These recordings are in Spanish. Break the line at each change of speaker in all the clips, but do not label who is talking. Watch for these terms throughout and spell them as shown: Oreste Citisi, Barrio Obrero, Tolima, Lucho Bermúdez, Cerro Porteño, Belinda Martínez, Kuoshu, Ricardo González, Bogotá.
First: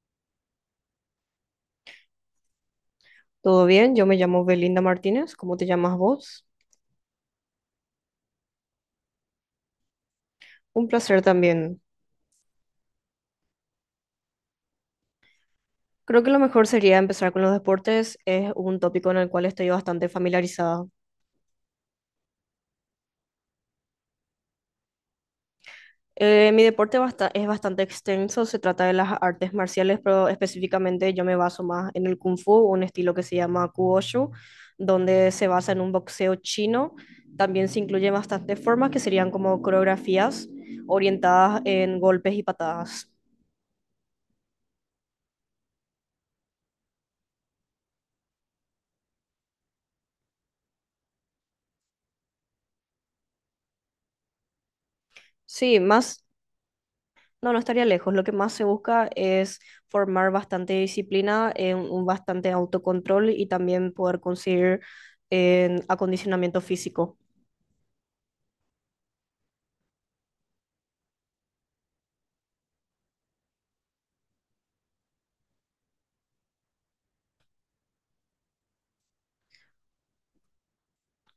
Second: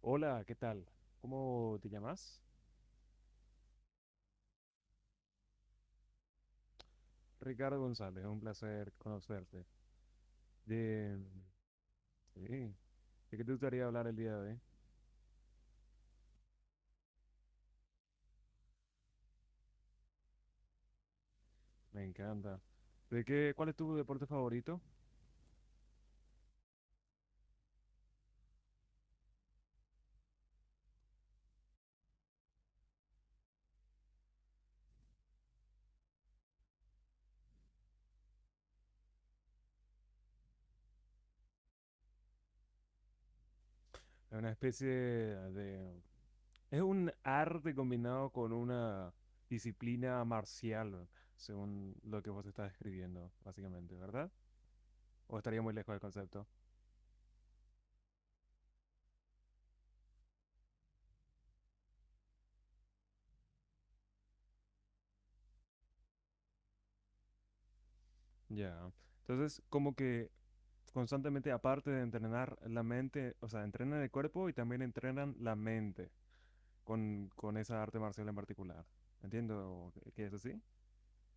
Hola, ¿qué tal? ¿Cómo te llamas?
Todo bien, yo me llamo Belinda Martínez, ¿cómo te llamas vos?
Ricardo González, un placer conocerte.
Un
De,
placer también.
sí, ¿De qué te gustaría hablar el día de hoy?
Creo que lo mejor sería empezar con los deportes, es un tópico en el cual estoy bastante familiarizada.
Me encanta. ¿Cuál es tu deporte favorito?
Mi deporte es bastante extenso, se trata de las artes marciales, pero específicamente yo me baso más en el Kung Fu, un estilo que se llama Kuoshu, donde se basa en un boxeo chino. También se incluyen bastantes formas que serían como coreografías orientadas en golpes y patadas.
Es una especie de... Es un arte combinado con una disciplina marcial, según lo que vos estás describiendo, básicamente, ¿verdad? ¿O estaría muy
Sí,
lejos del
más.
concepto?
No, no estaría lejos. Lo que más se busca es formar bastante disciplina, un bastante autocontrol y también poder conseguir acondicionamiento físico.
Ya. Entonces, como que constantemente, aparte de entrenar la mente, o sea, entrenan el cuerpo y también entrenan la mente con esa arte marcial en particular. Entiendo que es así.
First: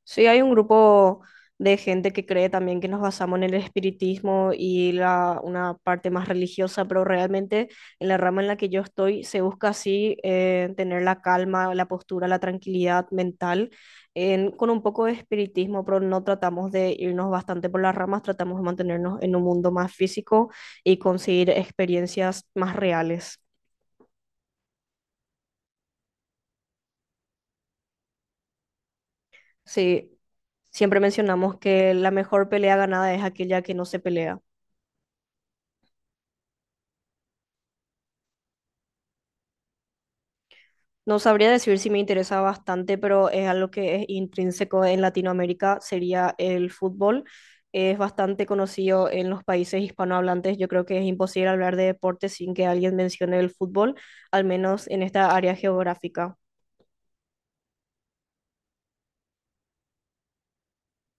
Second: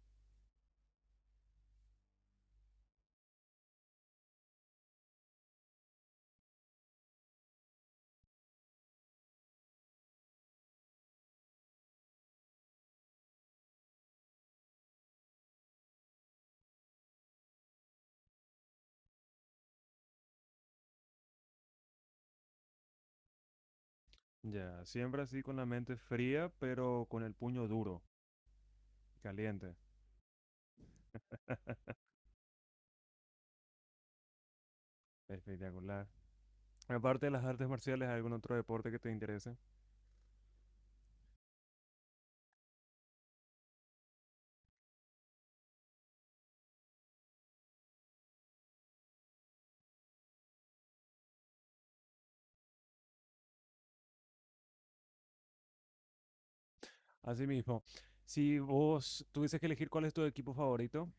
Sí, hay un grupo de gente que cree también que nos basamos en el espiritismo y una parte más religiosa, pero realmente en la rama en la que yo estoy se busca así tener la calma, la postura, la tranquilidad mental con un poco de espiritismo, pero no tratamos de irnos bastante por las ramas, tratamos de mantenernos en un mundo más físico y conseguir experiencias más reales.
Ya, siempre así con la mente fría, pero con el puño duro, caliente.
Sí, siempre mencionamos que la mejor pelea ganada es aquella que no se pelea.
Espectacular. Aparte de las artes marciales, ¿hay algún otro deporte que te interese?
No sabría decir si me interesa bastante, pero es algo que es intrínseco en Latinoamérica, sería el fútbol. Es bastante conocido en los países hispanohablantes. Yo creo que es imposible hablar de deporte sin que alguien mencione el fútbol, al menos en esta área geográfica.
Asimismo, si vos tuvieses que elegir cuál es tu equipo favorito,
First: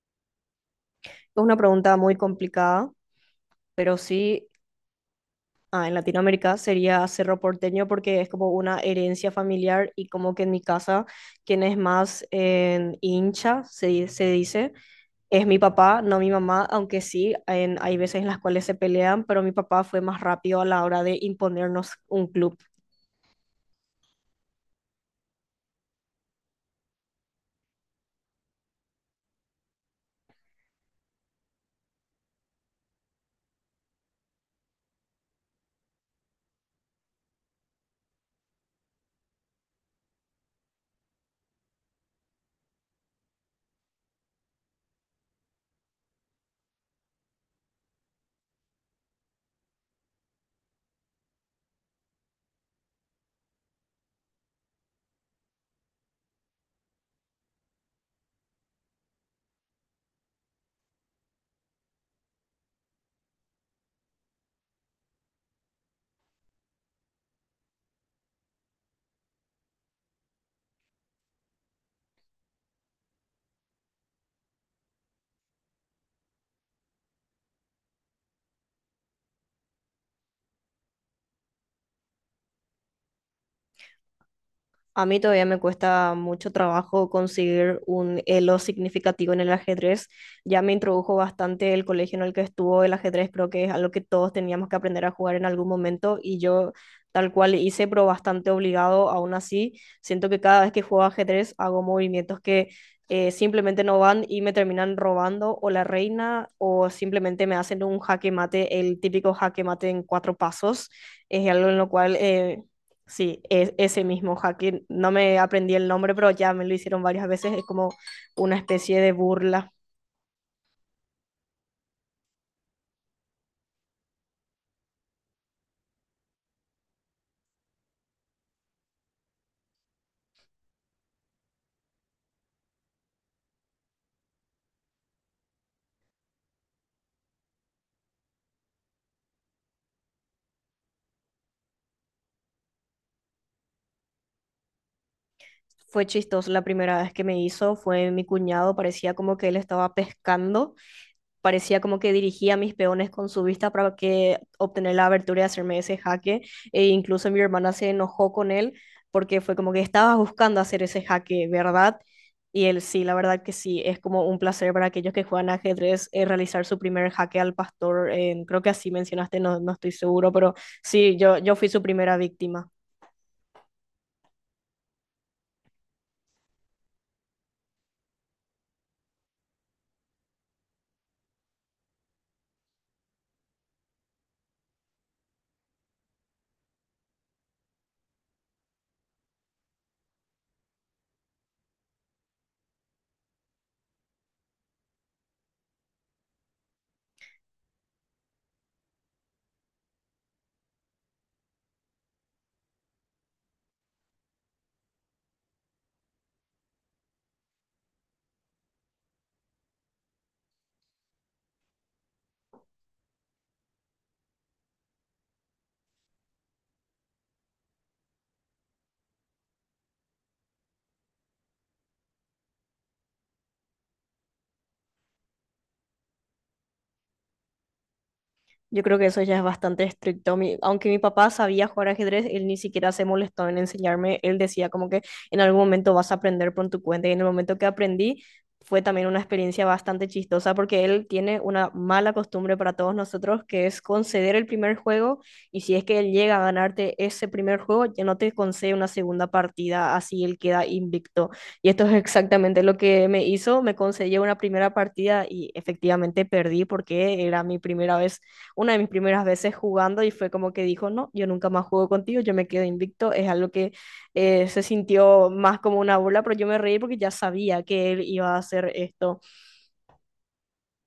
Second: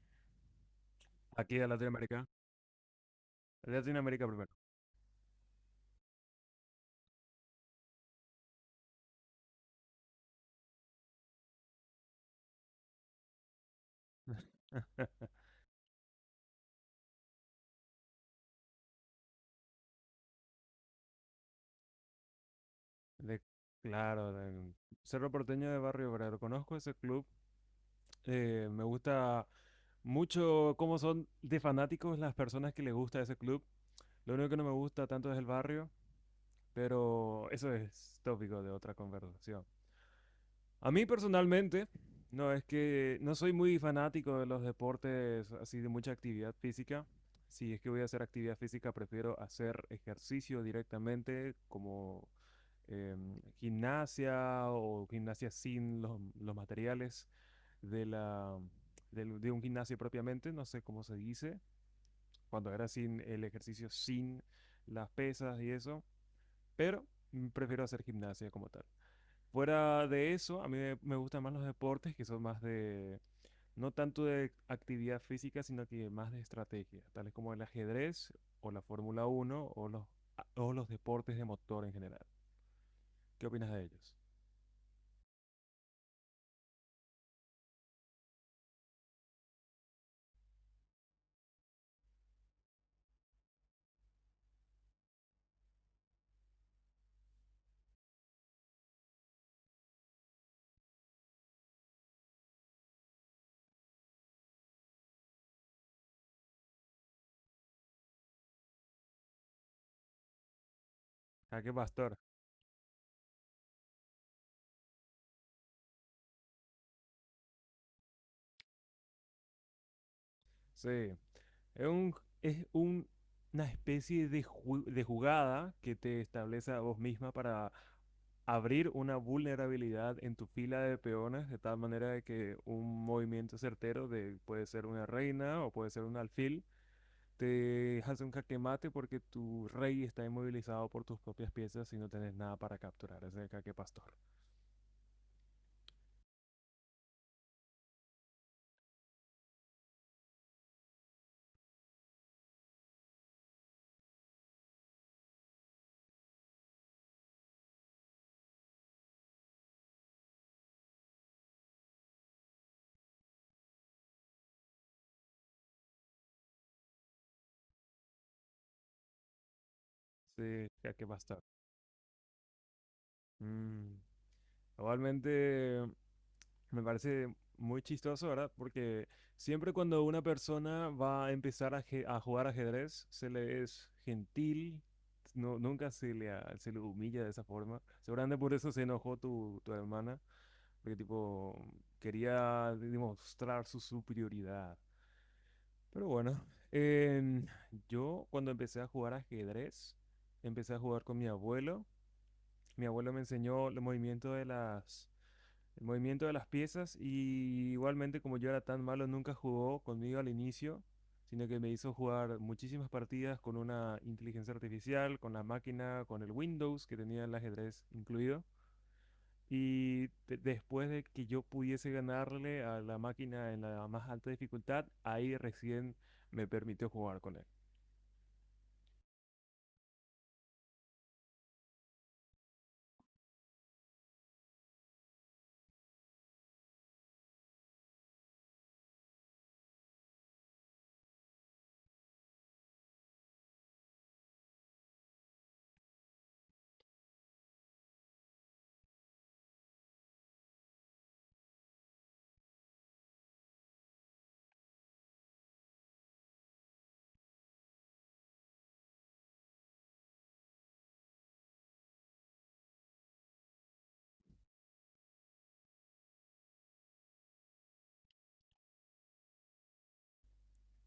Es una
aquí de
pregunta muy
Latinoamérica.
complicada,
De
pero
Latinoamérica
sí,
primero.
en Latinoamérica sería Cerro Porteño porque es como una herencia familiar y como que en mi casa, quien es más hincha, se dice. Es mi papá, no mi mamá, aunque sí, hay veces en las cuales se pelean, pero mi papá fue más rápido a la hora de imponernos un club.
De, claro, del Cerro Porteño de Barrio Obrero. Conozco ese club. Me gusta mucho cómo son de fanáticos las personas que les gusta ese club. Lo único que no me gusta tanto es el barrio, pero eso es tópico de otra conversación. A mí personalmente, no es que no soy muy fanático de los deportes así de mucha actividad física. Si es que voy a hacer actividad física, prefiero hacer ejercicio directamente, como gimnasia o gimnasia sin los materiales de la, de un gimnasio propiamente, no sé cómo se dice, cuando era sin el ejercicio sin las pesas y eso, pero prefiero hacer gimnasia como tal. Fuera de eso, me gustan más los deportes que son más de, no tanto de actividad física, sino que más de estrategia, tales como el ajedrez o la Fórmula 1 o o los deportes de motor en general. ¿Qué opinas de ellos?
A mí todavía me cuesta mucho trabajo conseguir un elo significativo en el ajedrez. Ya me introdujo bastante el colegio en el que estuvo el ajedrez, creo que es algo que todos teníamos que aprender a jugar en algún momento y yo tal cual hice, pero bastante obligado aún así. Siento que cada vez que juego ajedrez hago movimientos que simplemente no van y me terminan robando o la reina o simplemente me hacen un jaque mate, el típico jaque mate en cuatro pasos. Es
¿A
algo
qué
en lo
pastor?
cual. Sí, es ese mismo hacking. No me aprendí el nombre, pero ya me lo hicieron varias veces. Es como una especie de burla.
Sí, es un, es un- una especie de jugada que te establece a vos misma para abrir una vulnerabilidad en tu fila de peones, de tal manera de que un movimiento certero de puede ser una reina o puede ser un alfil, te hace un jaque mate porque tu rey está inmovilizado por tus propias piezas y no tenés nada para capturar. Ese jaque pastor.
Fue chistoso la primera vez que me hizo, fue mi cuñado, parecía como que él estaba pescando. Parecía como que dirigía a mis peones con su vista para que obtener la abertura y hacerme ese jaque. E incluso mi hermana se enojó con él porque fue como que estabas buscando hacer ese jaque, ¿verdad? Y él sí, la verdad que sí, es como un placer para aquellos que juegan ajedrez realizar su primer jaque al pastor. Creo que así mencionaste, no, no estoy seguro, pero
Sí, jaque
sí, yo,
pastor.
yo fui su primera víctima.
Mm. Igualmente. Me parece muy chistoso, ¿verdad? Porque siempre cuando una persona va a empezar a jugar ajedrez, se le es gentil, no, nunca se le humilla de esa forma. Seguramente por eso se enojó tu hermana, porque tipo quería demostrar su superioridad. Pero bueno, em, yo cuando empecé a jugar ajedrez, empecé a jugar con mi abuelo. Mi abuelo me enseñó el movimiento de las piezas y igualmente como yo era tan malo nunca jugó conmigo al inicio, sino que me hizo jugar muchísimas partidas con una inteligencia artificial, con la máquina, con el Windows que tenía el ajedrez incluido. Y después de que yo pudiese ganarle a la máquina en la más alta dificultad, ahí recién me permitió jugar con él.
Yo creo que eso ya es bastante estricto. Aunque mi papá sabía jugar ajedrez, él ni siquiera se molestó en enseñarme. Él decía como que en algún momento vas a aprender por tu cuenta. Y en el momento que aprendí, fue también una experiencia bastante chistosa porque él tiene una mala costumbre para todos nosotros, que es conceder el primer juego. Y si es que él llega a ganarte ese primer juego, ya no te concede una segunda partida, así él queda invicto. Y esto es exactamente lo que me hizo. Me concedió una primera partida y efectivamente perdí porque era mi primera vez, una de mis primeras veces jugando y fue como que dijo, no, yo nunca más juego contigo, yo me quedo invicto, es algo que se sintió más como una burla, pero yo me reí porque ya sabía que él iba a hacer esto.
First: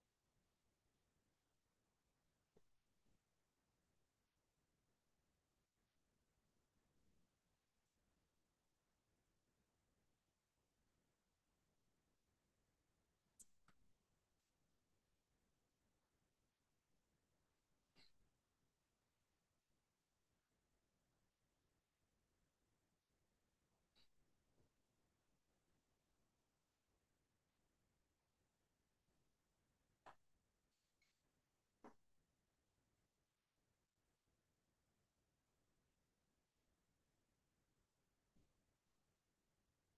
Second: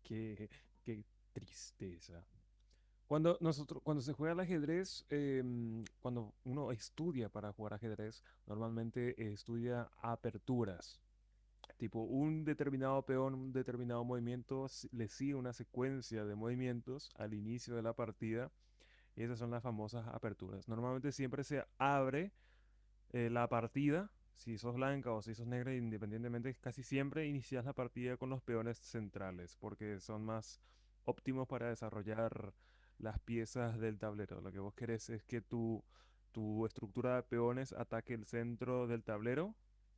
Qué, qué tristeza. Cuando se juega al ajedrez, cuando uno estudia para jugar ajedrez, normalmente estudia aperturas. Tipo, un determinado peón, un determinado movimiento, le sigue una secuencia de movimientos al inicio de la partida. Y esas son las famosas aperturas. Normalmente siempre se abre la partida, si sos blanca o si sos negra, independientemente, casi siempre inicias la partida con los peones centrales, porque son más óptimos para desarrollar las piezas del tablero. Lo que vos querés es que tu estructura de peones ataque el centro del tablero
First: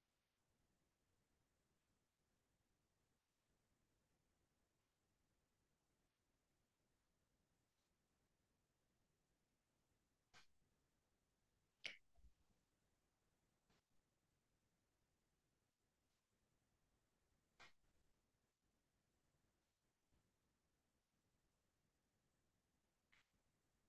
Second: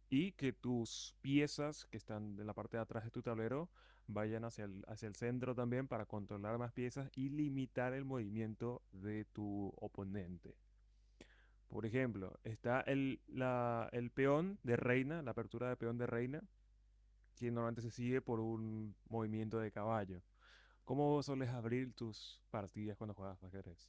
y que tus piezas que están en la parte de atrás de tu tablero vayan hacia hacia el centro también para controlar más piezas y limitar el movimiento de tu oponente. Por ejemplo, está el peón de reina, la apertura de peón de reina, que normalmente se sigue por un movimiento de caballo. ¿Cómo sueles abrir tus partidas cuando juegas ajedrez?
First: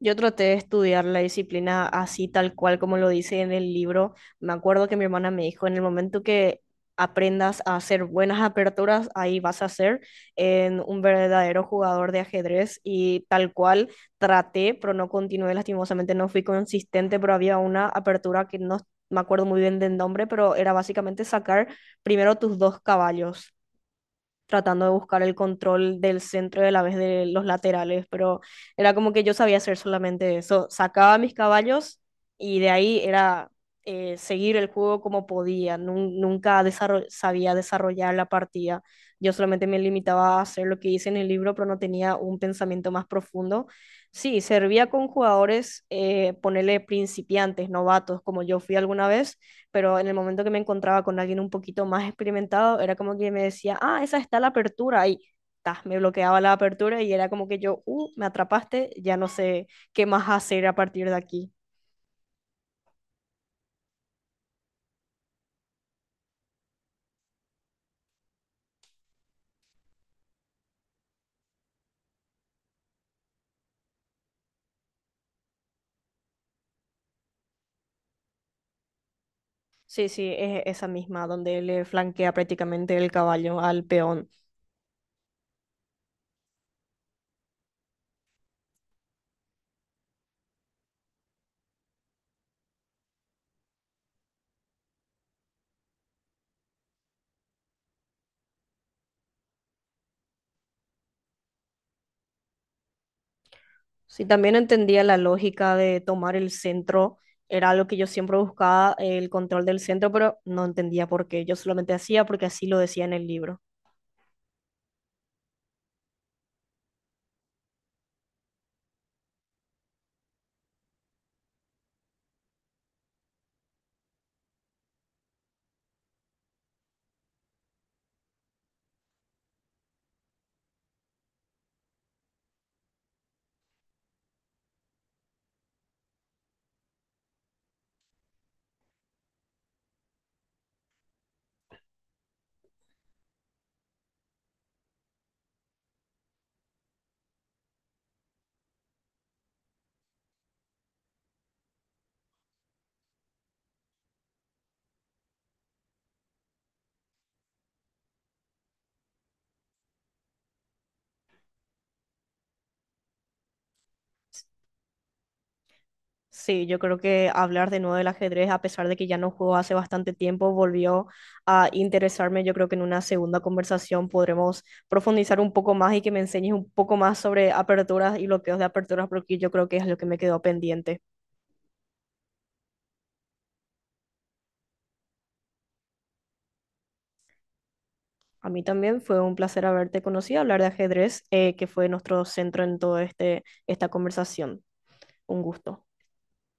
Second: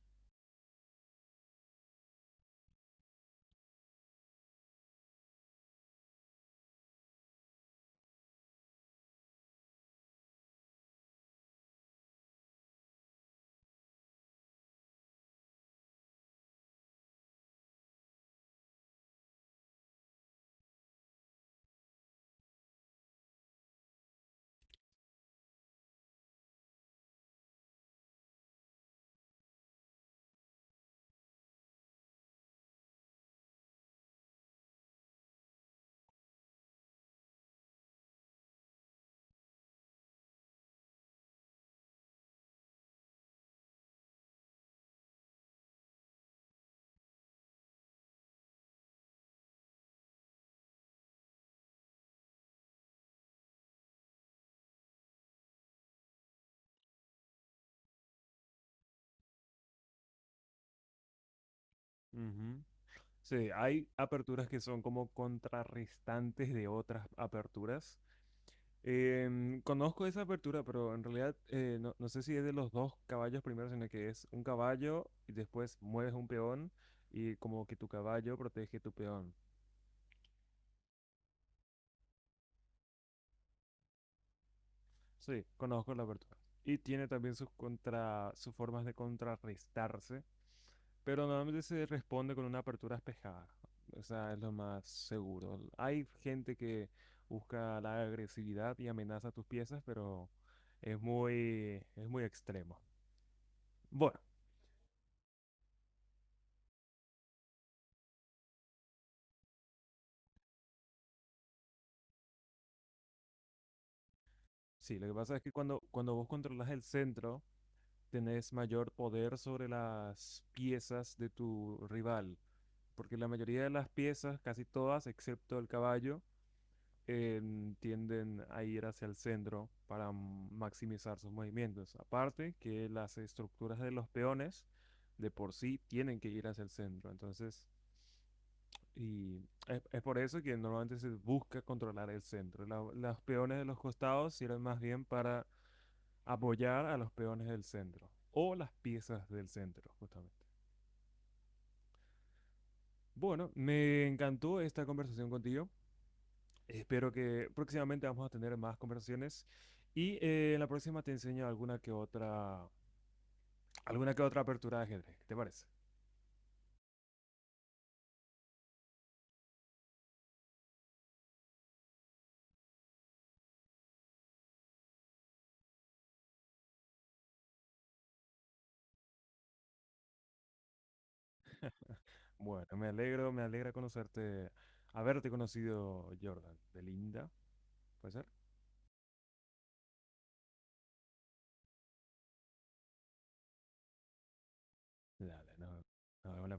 Yo traté de estudiar la disciplina así tal cual como lo dice en el libro. Me acuerdo que mi hermana me dijo, en el momento que aprendas a hacer buenas aperturas, ahí vas a ser en un verdadero jugador de ajedrez y tal cual traté, pero no continué, lastimosamente no fui consistente, pero había una apertura que no me acuerdo muy bien del nombre, pero era básicamente sacar primero tus dos caballos tratando de buscar el control del centro y a la vez de los laterales, pero era como que yo sabía hacer solamente eso. Sacaba mis caballos y de ahí era seguir el juego como podía. Nunca sabía desarrollar la partida. Yo solamente me limitaba a hacer lo que hice en el libro, pero no tenía un pensamiento más profundo. Sí, servía con jugadores, ponerle principiantes, novatos, como yo fui alguna vez, pero en el momento que me encontraba con alguien un poquito más experimentado, era como que me decía, ah, esa está la apertura, y ta, me bloqueaba la apertura y era como que yo, me atrapaste, ya no sé qué más hacer a partir de aquí.
Ujú. Sí, hay aperturas que son como contrarrestantes de otras aperturas. Conozco esa apertura, pero en realidad no sé si es de los dos caballos primero, sino que es un caballo y después mueves un peón y como que tu caballo protege tu peón.
Sí, sí, es esa misma, donde le flanquea prácticamente el caballo al peón.
Sí, conozco la apertura. Y tiene también sus formas de contrarrestarse, pero normalmente se responde con una apertura espejada. O sea, es lo más seguro. Hay gente que busca la agresividad y amenaza tus piezas, pero es muy extremo. Bueno,
Sí, también entendía la lógica de tomar el centro, era algo que yo siempre buscaba, el control del centro, pero no entendía por qué, yo solamente hacía porque así lo decía en el libro.
sí, lo que pasa es que cuando vos controlas el centro, tenés mayor poder sobre las piezas de tu rival, porque la mayoría de las piezas, casi todas, excepto el caballo, tienden a ir hacia el centro para maximizar sus movimientos. Aparte que las estructuras de los peones de por sí tienen que ir hacia el centro. Entonces, y es por eso que normalmente se busca controlar el centro. Los peones de los costados sirven más bien para apoyar a los peones del centro o las piezas del centro, justamente. Bueno, me encantó esta conversación contigo. Espero que próximamente vamos a tener más conversaciones y en la próxima te enseño alguna que otra apertura de ajedrez. ¿Qué te parece?
Sí, yo creo que hablar de nuevo del ajedrez, a pesar de que ya no juego hace bastante tiempo, volvió a interesarme. Yo creo que en una segunda conversación podremos profundizar un poco más y que me enseñes un poco más sobre aperturas y bloqueos de aperturas, porque yo creo que es lo que me quedó pendiente.
Bueno, me alegra conocerte, haberte conocido, Jordan. De Linda, ¿puede ser?
A mí también fue un placer haberte conocido, hablar de ajedrez, que fue nuestro centro en todo esta conversación. Un
Dale,
gusto.
nos vemos la